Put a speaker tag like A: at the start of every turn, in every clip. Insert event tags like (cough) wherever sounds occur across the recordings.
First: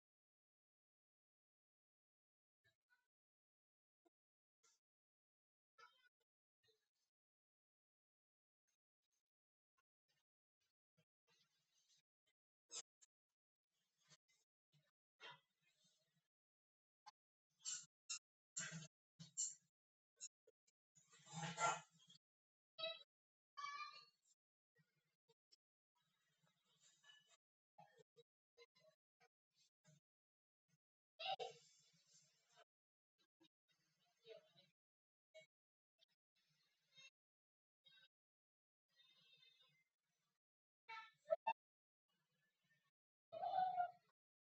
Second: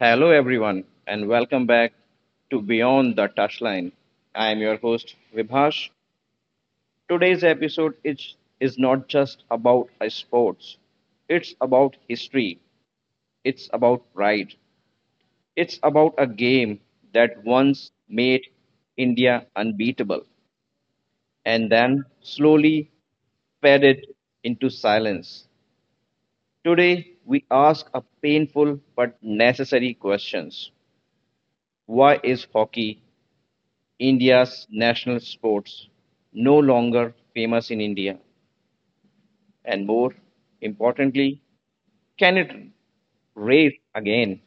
A: Hello, everyone, and welcome back to Beyond the Touchline. I am your host, Vibhash. Today's episode is not just about sports, it's about history, it's about pride, it's about a game that once made India unbeatable and then slowly faded into silence. Today, we ask a painful but necessary questions. Why is hockey India's national sports no longer famous in India? And more importantly, can it race again?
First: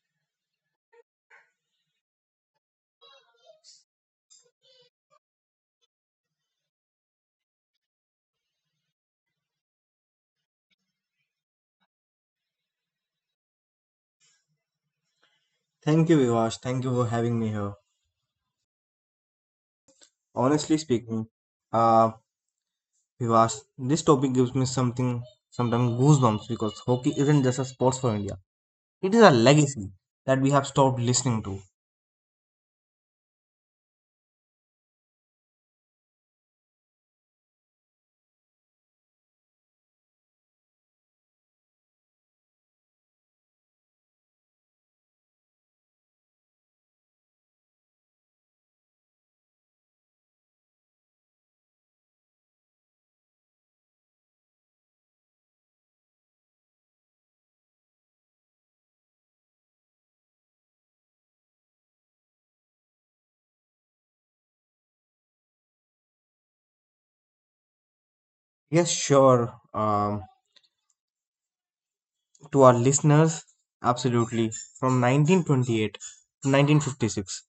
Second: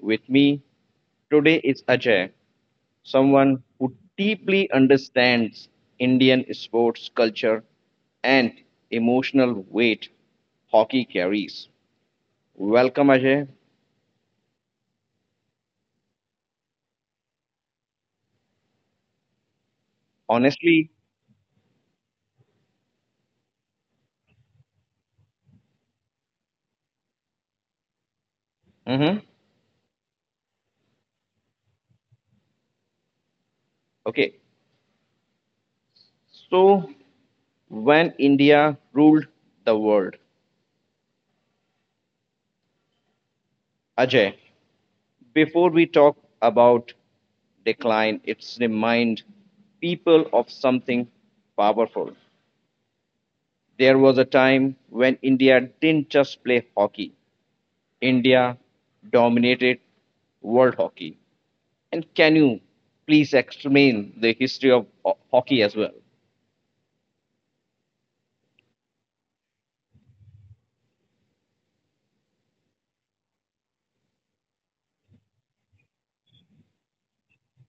A: With me today is Ajay, someone who deeply understands Indian sports culture and emotional weight hockey carries. Welcome, Ajay.
B: Thank you, Vivash. Thank you for having me here. Honestly
A: Honestly,
B: speaking, uh, Vivash, this topic gives me something, sometimes goosebumps because hockey isn't just a sports for India. It
A: mhm.
B: is a legacy that we have stopped listening to.
A: Okay. So, when India ruled the world, Ajay, before we talk about decline, it's remind people of something powerful. There was a time when India didn't just play hockey. India dominated world hockey. And can you please explain the history of hockey as well?
B: Yes, sure. To our listeners, absolutely. From 1928 to 1956,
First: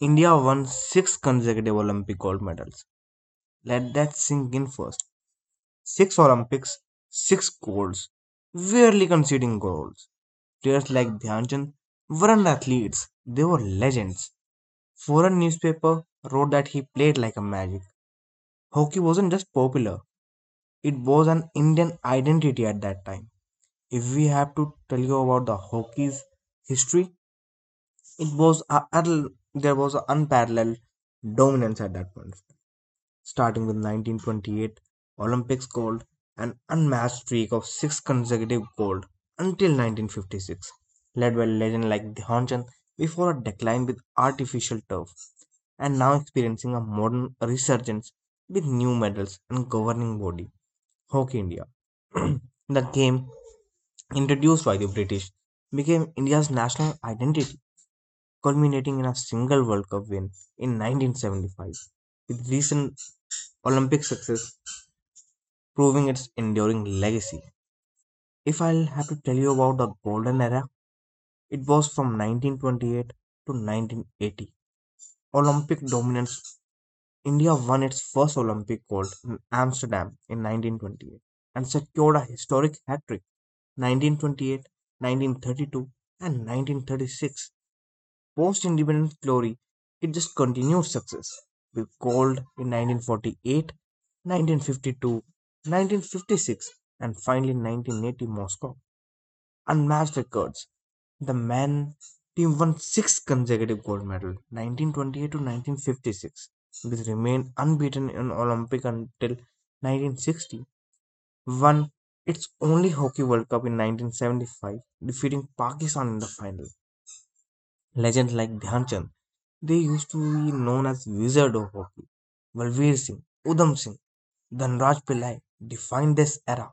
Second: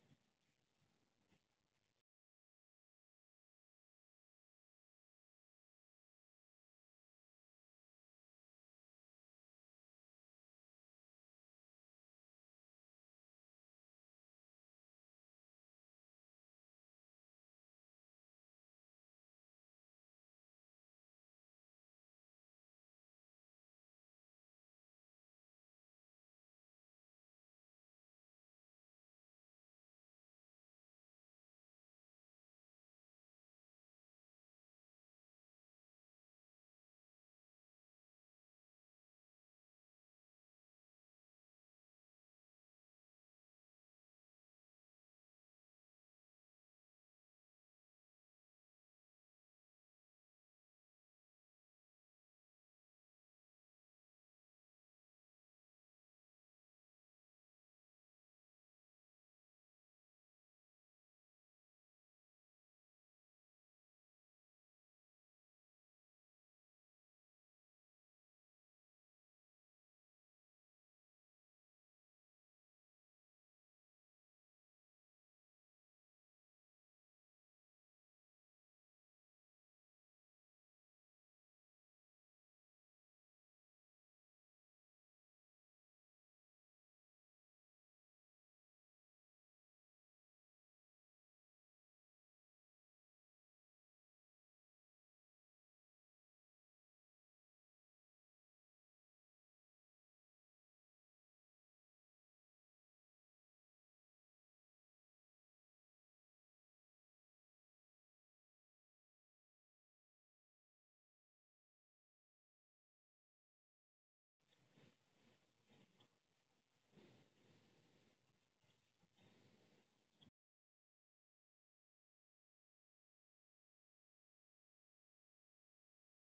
B: India won six consecutive Olympic gold medals. Let that sink in first. Six Olympics, six golds, rarely conceding goals. Players like Dhyan Chand weren't athletes, they were legends. Foreign newspaper wrote that he played like a magic. Hockey wasn't just popular, it was an Indian identity at that time. If we have to tell you about the hockey's history, it was a, there was an unparalleled dominance at that point of time, starting with 1928 Olympics gold, an unmatched streak of six consecutive gold until 1956, led by legends like the Chand, before a decline with artificial turf, and now experiencing a modern resurgence with new medals and governing body, Hockey India. (clears throat) The game, introduced by the British, became India's national identity, culminating in a single World Cup win in 1975, with recent Olympic success, proving its enduring legacy. If I'll have to tell you about the golden era, it was from 1928 to 1980. Olympic dominance. India won its first Olympic gold in Amsterdam in 1928 and secured a historic hat trick: 1928, 1932, and 1936. Post independence glory, it just continued success with gold in 1948, 1952, 1956, and finally 1980 Moscow. Unmatched records. The man team won six consecutive gold medals, 1928 to 1956. It remained unbeaten in Olympic until 1960. Won its only Hockey World Cup in 1975, defeating Pakistan in the final. Legends like Dhyan Chand, they used to be known as Wizard of Hockey. Balveer Singh, Udham Singh, Dhanraj Pillai defined this era.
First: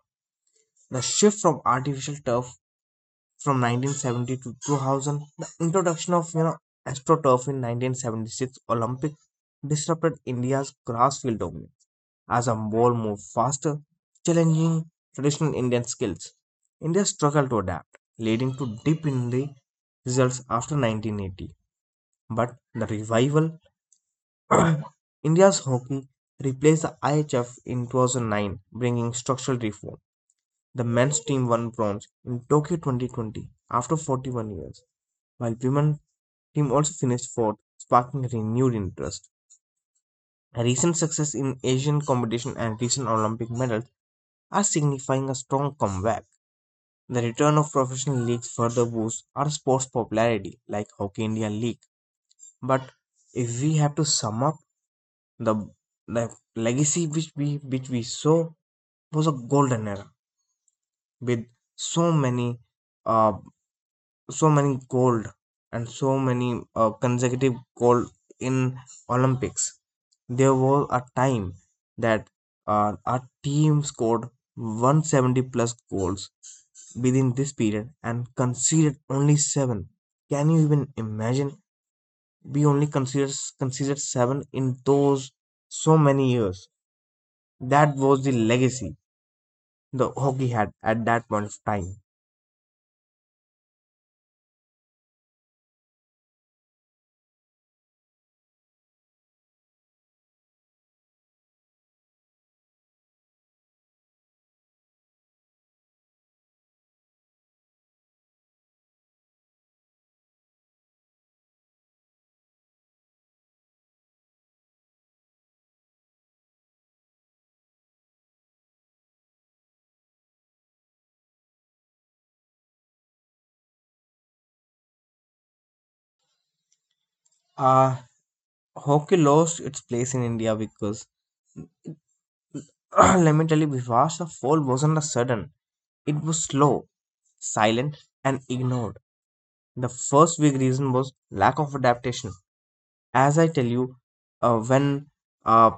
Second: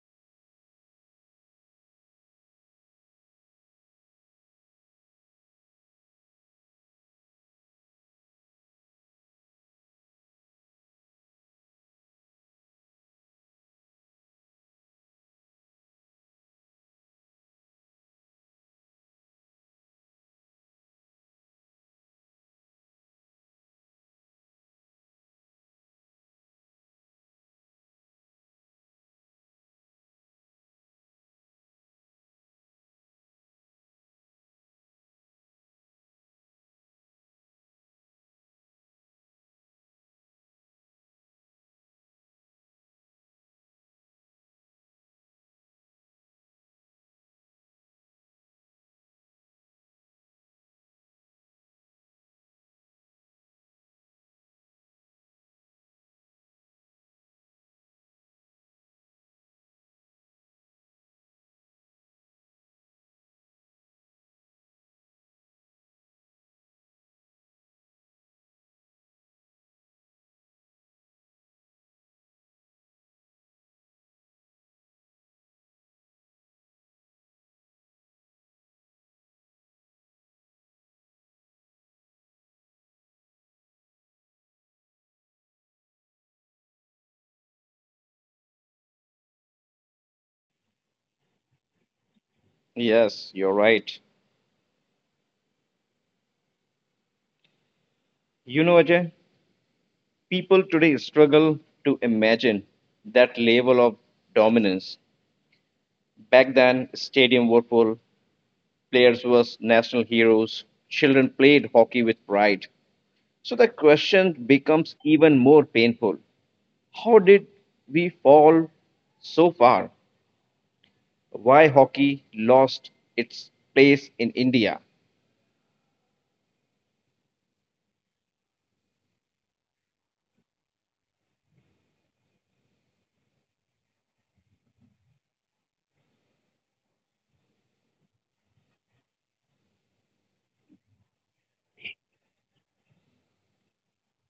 B: The shift from artificial turf from 1970 to 2000, the introduction of AstroTurf in 1976 Olympic, disrupted India's grass field dominance as a ball moved faster, challenging traditional Indian skills. India struggled to adapt, leading to dip in the results after 1980. But the revival. (clears throat) India's hockey replaced the IHF in 2009, bringing structural reform. The men's team won bronze in Tokyo 2020 after 41 years, while women's team also finished fourth, sparking renewed interest. Recent success in Asian competition and recent Olympic medals are signifying a strong comeback. The return of professional leagues further boosts our sport's popularity, like Hockey India League. But if we have to sum up, the the legacy which we saw was a golden era with so many uh so many gold and so many consecutive gold in olympics. There was a time that our team scored 170 plus goals within this period and conceded only 7. Can you even imagine we only considered 7 in those so many years? That was the legacy the hockey had at that point of time.
A: Yes, you're right. You know, Ajay, people today struggle to imagine that level of dominance. Back then, stadium were full, players were national heroes. Children played hockey with pride. So the question becomes even more painful. How did we fall so far? Why hockey lost its place in India?
B: Uh, Hockey lost its place in India because, (clears throat) let me tell you, because the fall wasn't a sudden. It was slow, silent, and ignored. The first big reason was lack of adaptation. As I tell you, uh, when uh,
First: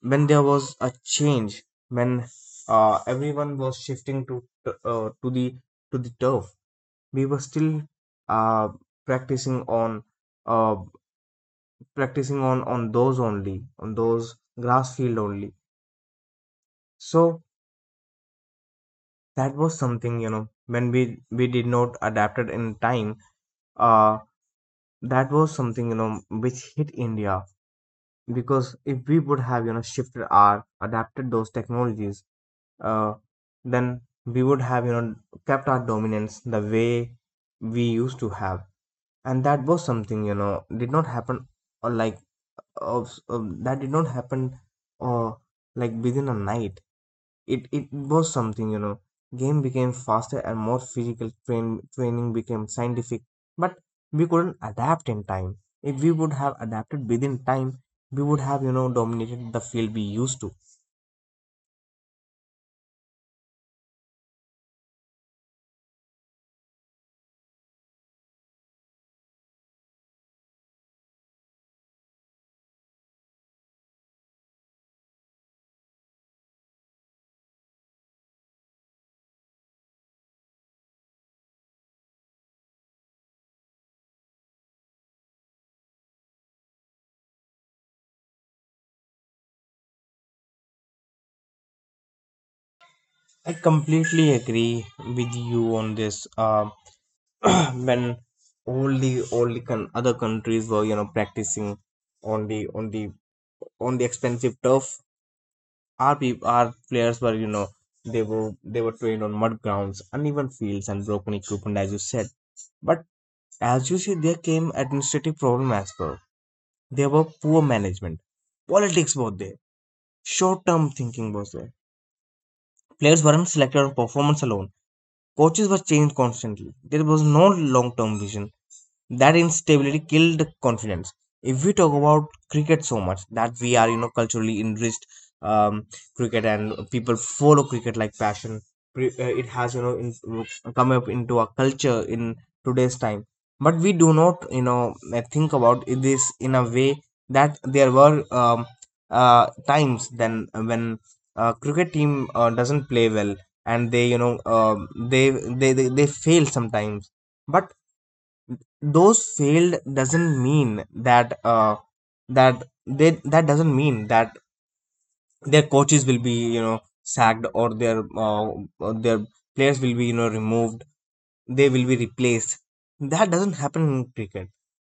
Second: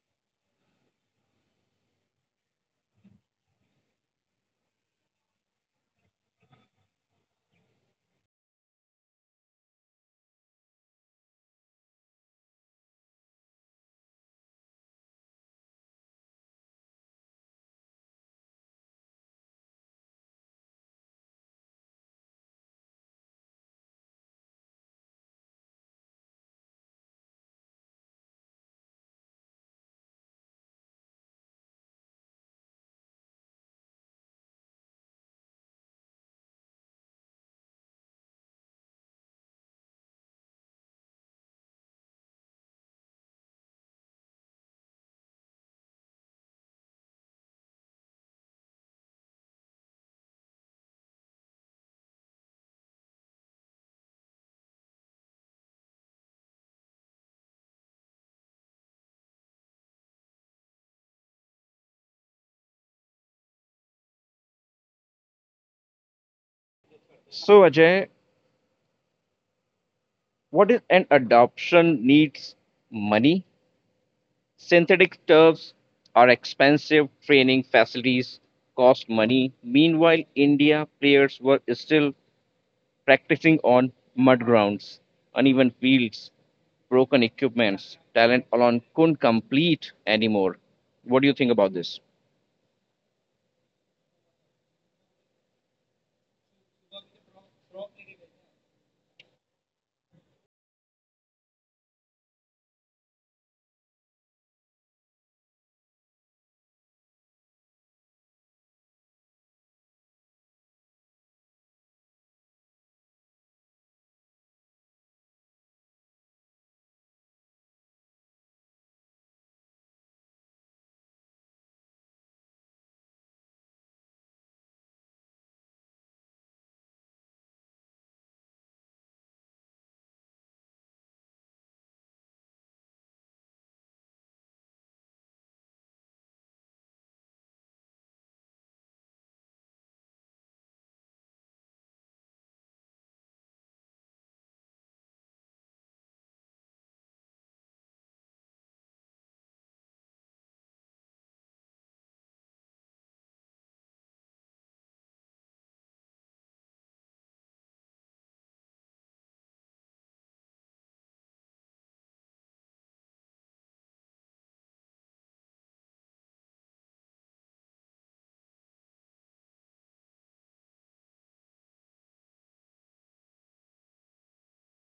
B: when there was a change, when everyone was shifting to uh, to the to the turf, we were still uh, practicing on uh, practicing on those only on those grass field only. So that was something, you know, when we did not adapted in time. uh that was something, you know, which hit india, because if we would have, you know, shifted our adapted those technologies, uh then we would have, you know, kept our dominance the way we used to have, and that was something, you know, did not happen. Or like of that did not happen or like within a night. It was something, you know, game became faster and more physical, training became scientific, but we couldn't adapt in time. If we would have adapted within time, we would have, you know, dominated the field we used to.
A: So Ajay, what is an adoption needs money? Synthetic turfs are expensive, training facilities cost money. Meanwhile, India players were still practicing on mud grounds, uneven fields, broken equipments. Talent alone couldn't complete anymore. What do you think about this?
B: I completely agree with you on this. (clears throat) When only other countries were, you know, practicing on the on the on the expensive turf, our players were, you know, they were they were trained on mud grounds, uneven fields and broken equipment, as you said. But as you see, there came administrative problem as well. There were poor management, politics were there, short term thinking was there. Players weren't selected on performance alone. Coaches were changed constantly. There was no long term vision. That instability killed confidence. If we talk about cricket, so much that we are, you know, culturally enriched. um Cricket, and people follow cricket like passion. It has, you know, come up into a culture in today's time. But we do not, you know, think about this in a way that there were times then when cricket team doesn't play well, and they, you know, they fail sometimes. But those failed doesn't mean that, that they that doesn't mean that their coaches will be, you know, sacked, or their or their players will be, you know, removed, they will be replaced. That doesn't happen in cricket.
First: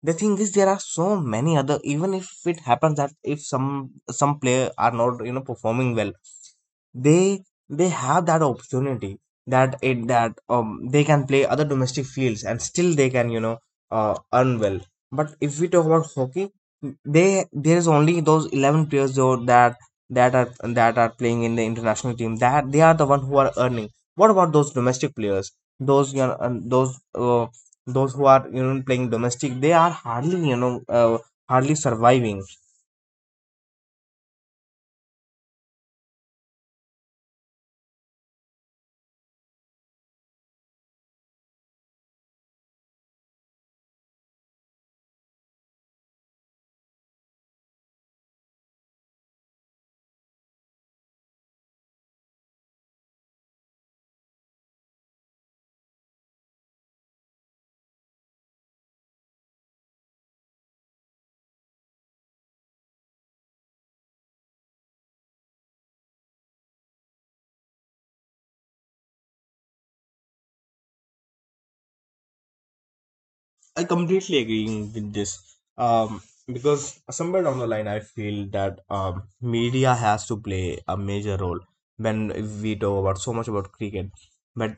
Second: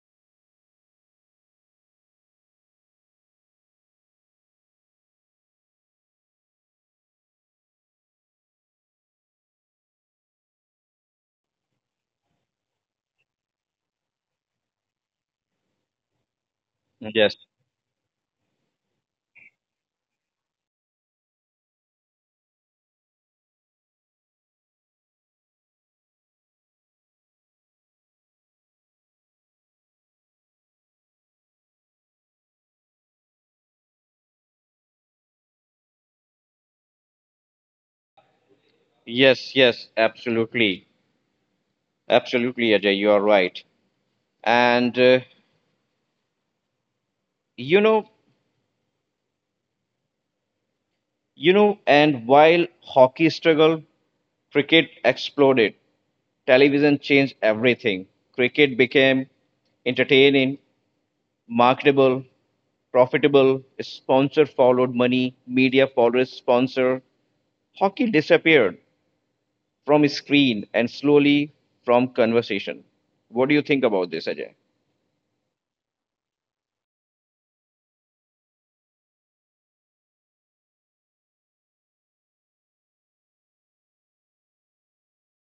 B: The thing is, there are so many other. Even if it happens that if some player are not, you know, performing well, they they have that opportunity that it that they can play other domestic fields and still they can, you know, earn well. But if we talk about hockey,
A: Yes,
B: they there is only those 11 players though that are playing in the international team, that they are the one who are earning. What about those domestic players? Those, you know, and those who are, you know, playing domestic, they are hardly, you know, hardly surviving.
A: yes, yes, absolutely, absolutely, Ajay, you are right. And you know, and while hockey struggled, cricket exploded. Television changed everything. Cricket became entertaining marketable, profitable, sponsor followed money, media followed sponsor. Hockey disappeared from screen and slowly from conversation. What do you think about this,
B: I
A: Ajay?
B: completely agree with this. Because somewhere down the line, I feel that media has to play a major role. When we talk about so much about cricket, but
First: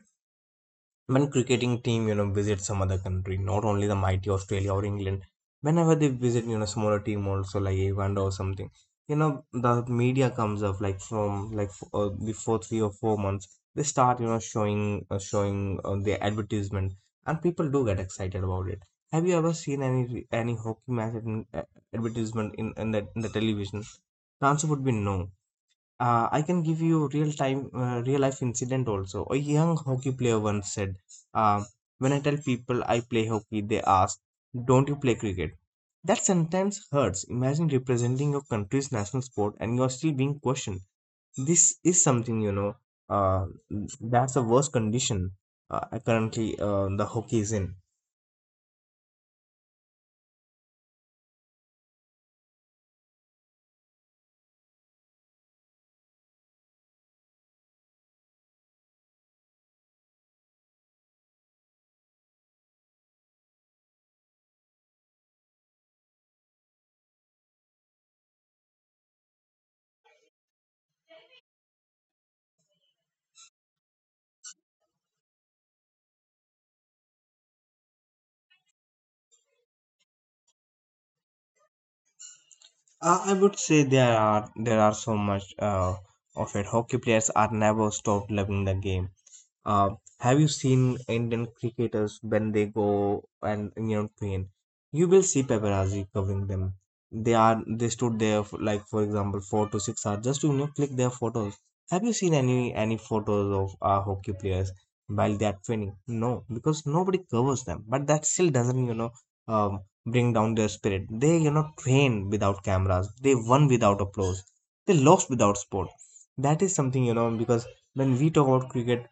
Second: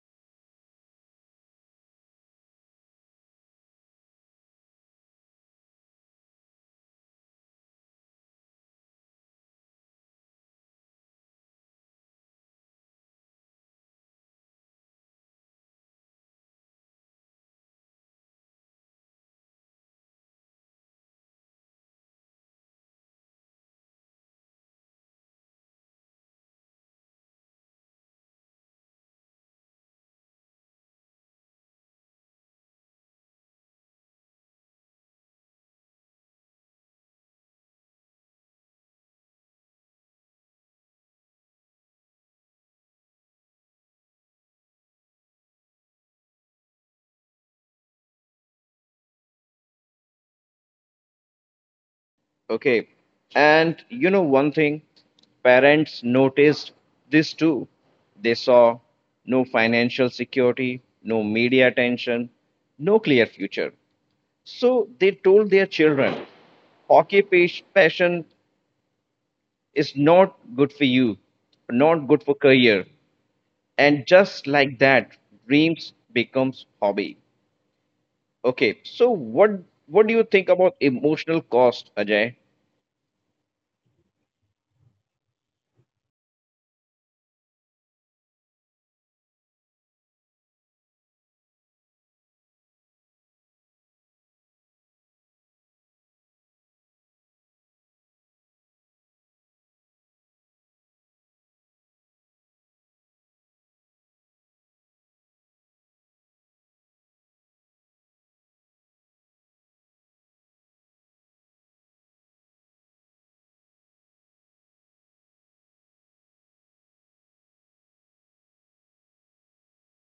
B: when cricketing team, you know, visit some other country, not only the mighty australia or england, whenever they visit, you know, smaller team also, like uganda or something, you know, the media comes up like before 3 or 4 months. They start, you know, showing the advertisement, and people do get excited about it. Have you ever seen any hockey match advertisement in the television? The answer would be no. I can give you real time, real life incident also. A young hockey player once said, uh, "When I tell people I play hockey, they ask, 'Don't you play cricket?' That sentence hurts. Imagine representing your country's national sport and you're still being questioned." This is something, you know. Uh, that's the worst condition currently the hockey is in.
A: Okay. And you know one thing, parents noticed this too. They saw no financial security, no media attention, no clear future. So they told their children, hockey passion is not good for you, not good for career. And just like that, dreams becomes hobby. Okay, so what do you think about emotional cost, Ajay?
B: I would say there are so much of it. Hockey players are never stopped loving the game. Uh, have you seen Indian cricketers when they go and, you know, train? You will see paparazzi covering them. They stood there for, like for example, 4 to 6 hours just to, you know, click their photos. Have you seen any photos of our hockey players while they are training? No, because nobody covers them. But that still doesn't, you know, um, bring down their spirit. They, you know, train without cameras. They won without applause. They lost without sport. That is something, you know, because when we talk about cricket,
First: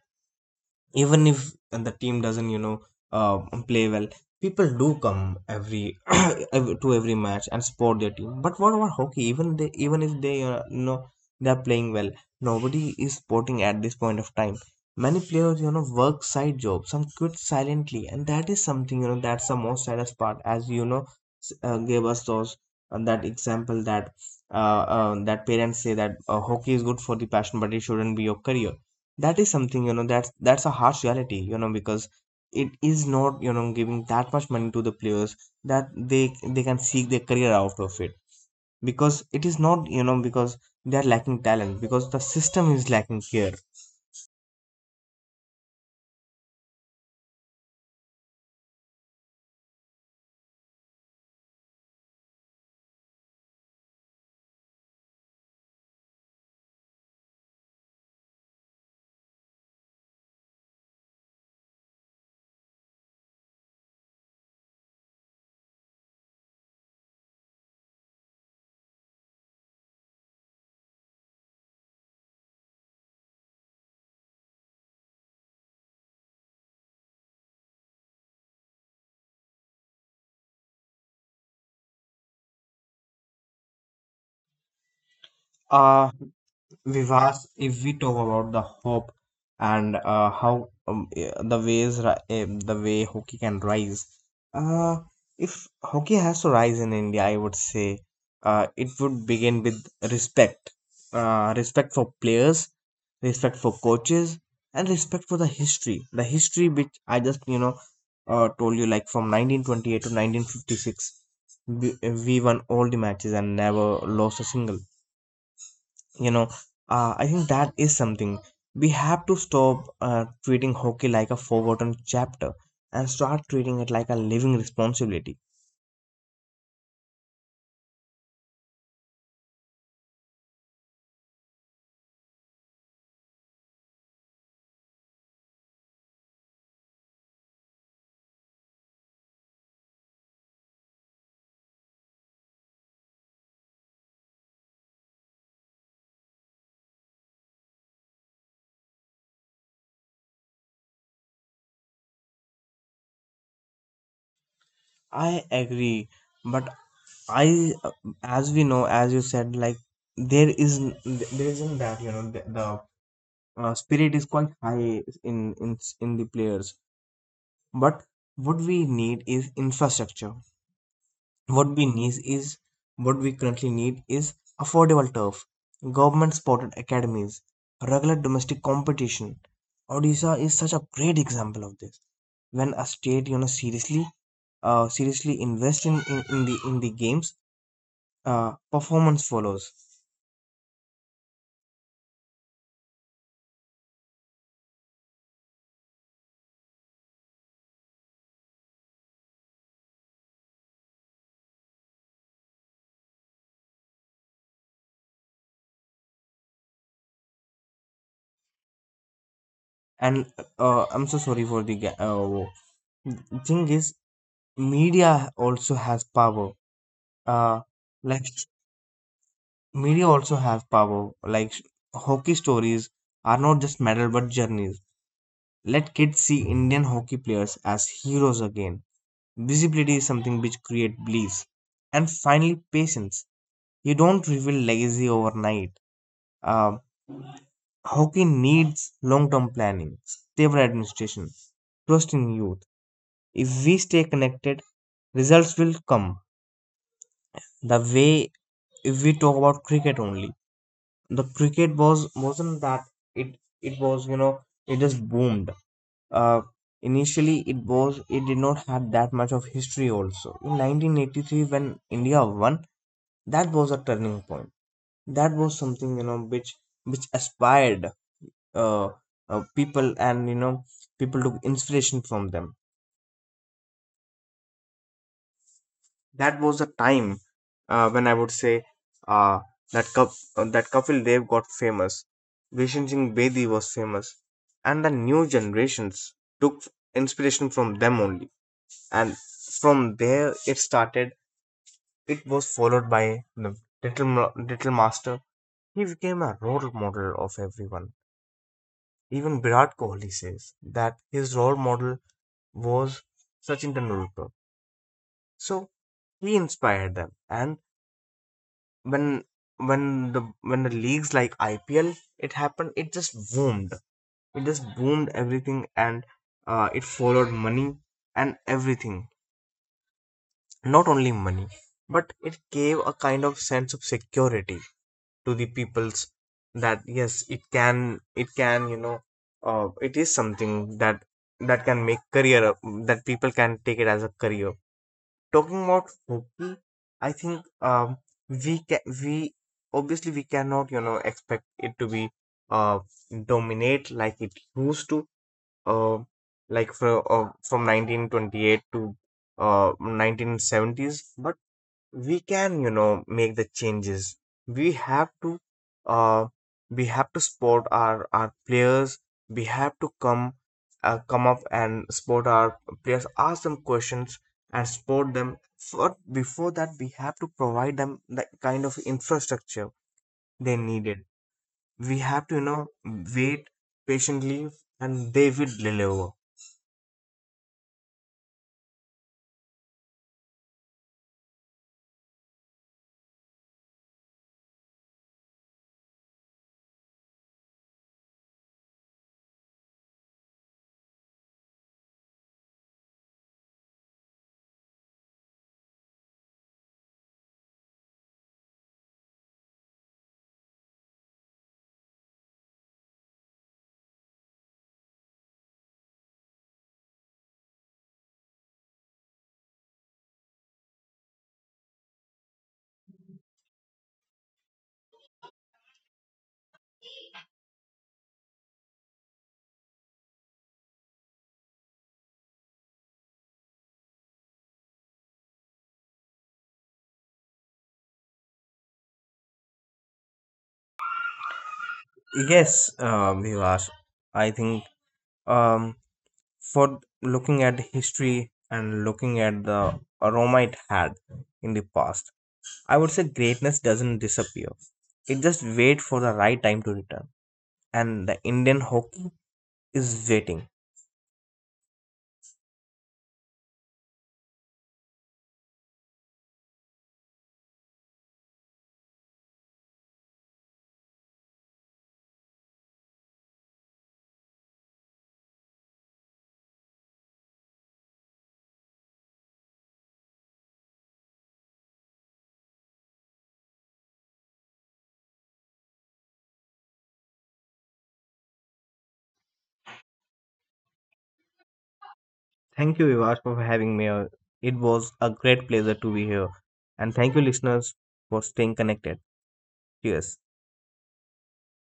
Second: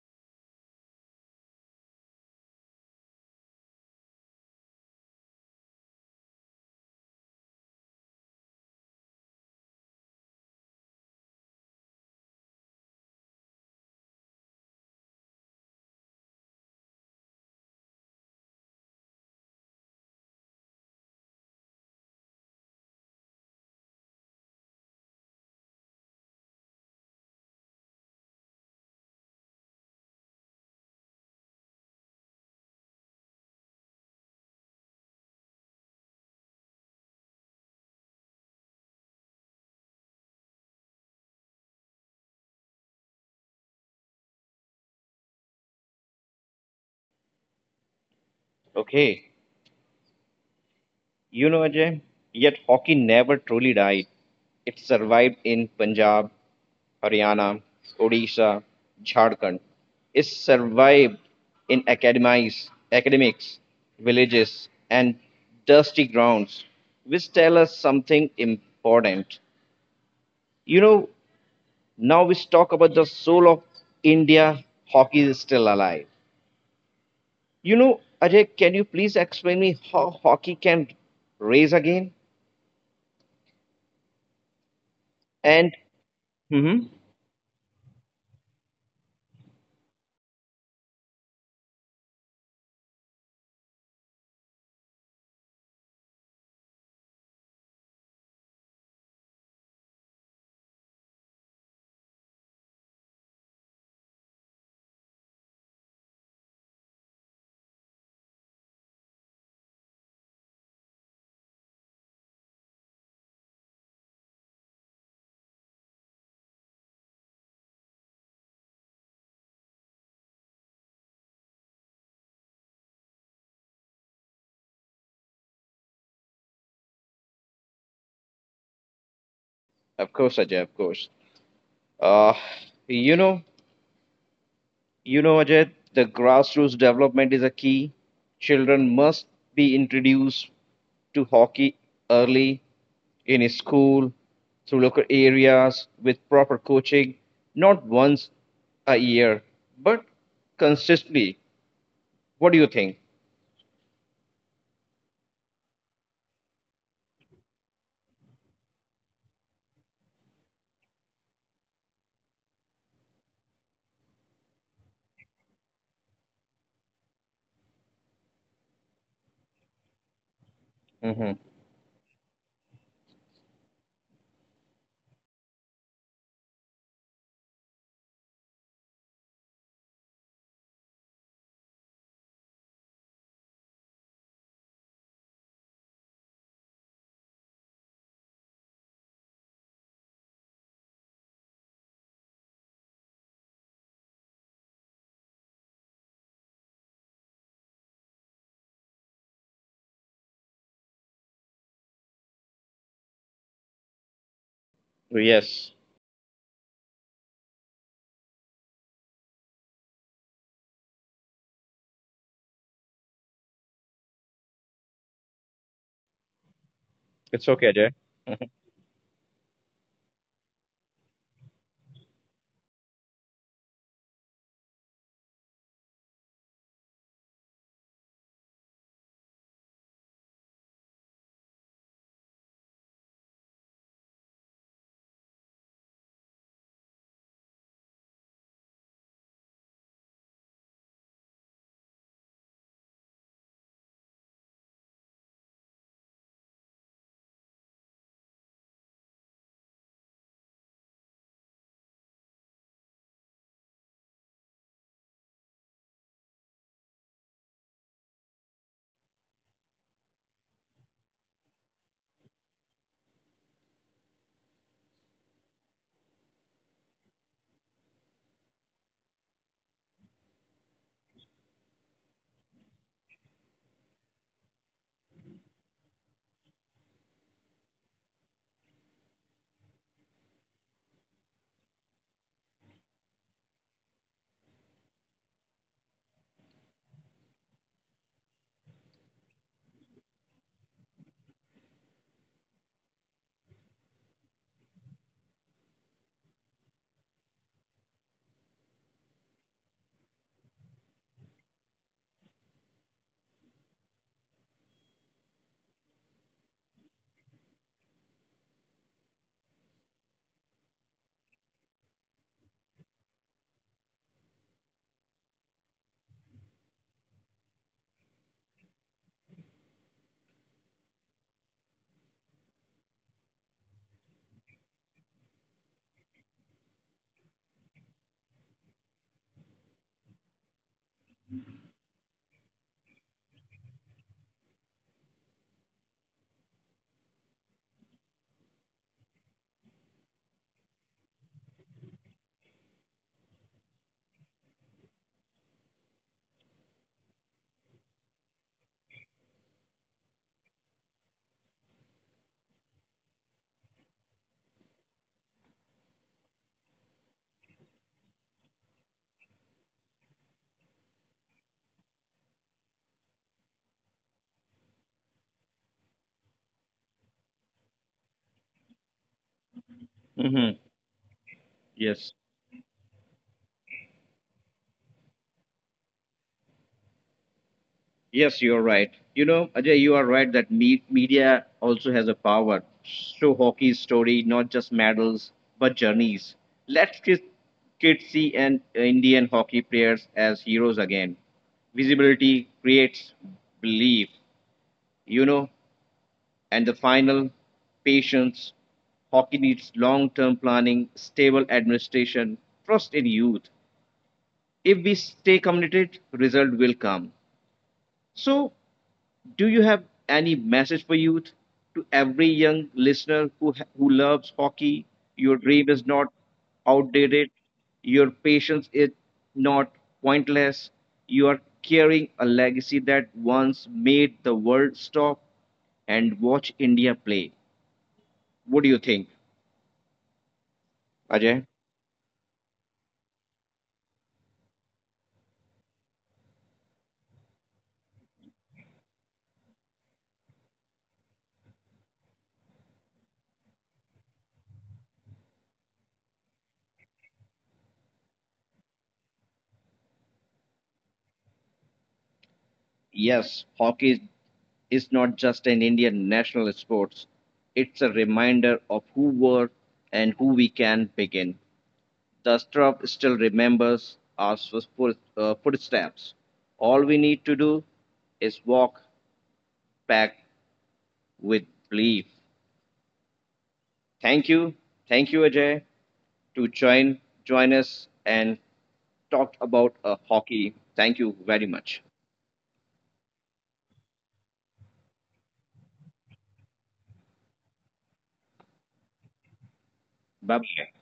B: even if the team doesn't, you know, uh, play well, people do come every (clears throat) to every match and support their team. But what about hockey? Even they even if they, you know, they are playing well, nobody is supporting at this point of time. Many players, you know, work side jobs, some quit silently, and that is something, you know, that's the most saddest part. As you know, gave us those that example that, that parents say that, hockey is good for the passion but it shouldn't be your career. That is something, you know, that's a harsh reality, you know, because it is not, you know, giving that much money to the players that they can seek their career out of it. Because it is not, you know, because they are lacking talent, because the system is lacking here.
A: Okay. You know, Ajay, yet hockey never truly died. It survived in Punjab, Haryana, Odisha, Jharkhand. It survived in academies, academics, villages, and dusty grounds, which tell us something important. You know, now we talk about the soul of India. Hockey is still alive. You know, Ajay, can you please explain me how hockey can raise again? And
B: uh
A: mhm.
B: Vivas, if we talk about the hope and, how eh, the ways ri- eh, the way hockey can rise, uh, if hockey has to rise in India, I would say it would begin with respect, respect for players, respect for coaches, and respect for the history. The history which I just told you, like from 1928 to 1956, we won all the matches and never lost a single you know I think that is something we have to stop treating hockey like a forgotten chapter and start treating it like a living responsibility.
A: Of course, Ajay, of course. Uh, you know, Ajay, the grassroots development is a key. Children must be introduced to hockey early in school, through local areas with proper coaching, not once a year, but consistently. What do you think?
B: I agree, but I uh, as we know, as you said, like there is there isn't that the spirit is quite high in in the players. But what we need is infrastructure.
A: Hmm.
B: What we need is, what we currently need is affordable turf, government supported academies, regular domestic competition. Odisha is such a great example of this. When a state, you know, seriously, seriously invest in the games, performance follows.
A: Yes,
B: And I'm so sorry for the thing is, media also has
A: it's
B: power.
A: okay, Ajay.
B: Uh, like media also have power. Hockey stories are not just medal but journeys. Let kids see Indian hockey players as heroes again. Visibility is something which creates beliefs. And finally, patience. You don't reveal legacy overnight. Uh, Hockey needs long-term planning, stable administration, trust in youth. If we stay connected, results will come. The way, if we talk about cricket only. The cricket wasn't that, it it was, it just boomed. uh Initially it was, it did not have that much of history also. In 1983 when India won, that was a turning point. That was something, which aspired uh, people, and people took inspiration from them. That was a time when I would say uh, that Kap- that Kapil Dev got famous, Vishen Singh Bedi was famous, and the new generations took inspiration from them only. And from there, it started. It was followed by the little master. He became a role model of everyone. Even Virat Kohli says that his role model was Sachin Tendulkar. So he inspired them, and when when the leagues like IPL it happened, it just boomed, it just boomed everything. And it followed money and everything. Not only money, but it gave a kind of sense of security to the peoples, that yes, it can, it is something that can make career, that people can take it as a career. Talking about hockey, I think we obviously we cannot expect it to be uh, dominate like it used to, uh, from 1928 to 1970s. But we can, make the changes. We have to uh we have to support our players. We have to come, come up and support our players, ask them questions and support them. But before that, we have to provide them the kind of infrastructure they
A: Hmm.
B: needed. We have to,
A: Yes.
B: wait patiently, and they will deliver.
A: Yes, you're right. You know, Ajay, you are right that media also has a power. Show hockey's story, not just medals, but journeys. Let kids, kids see and Indian hockey players as heroes again. Visibility creates belief, you know. And the final, patience. Hockey needs long-term planning, stable administration, trust in youth. If we stay committed, result will come. So do you have any message for youth to every young listener who who loves hockey, your dream is not outdated, your patience is not pointless, you are carrying a legacy that once made the world stop and watch India play. What do you think, Ajay?
B: Yes, Vikas, I think, um for looking at history and looking at the aroma it had in the past, I would say greatness doesn't disappear. It just wait for the right time to return, and the Indian hockey is waiting.
A: Yes, hockey is not just an Indian national sport. It's a reminder of who were and who we can begin. The strap still remembers our footsteps. All we need to do is walk back with belief. Thank you. Thank you, Ajay, to join us and talk about hockey. Thank you very much.
B: Thank you, Vivash, for having me here. It was a great pleasure to be here, and thank you listeners for staying connected. Cheers.
A: Bye bye.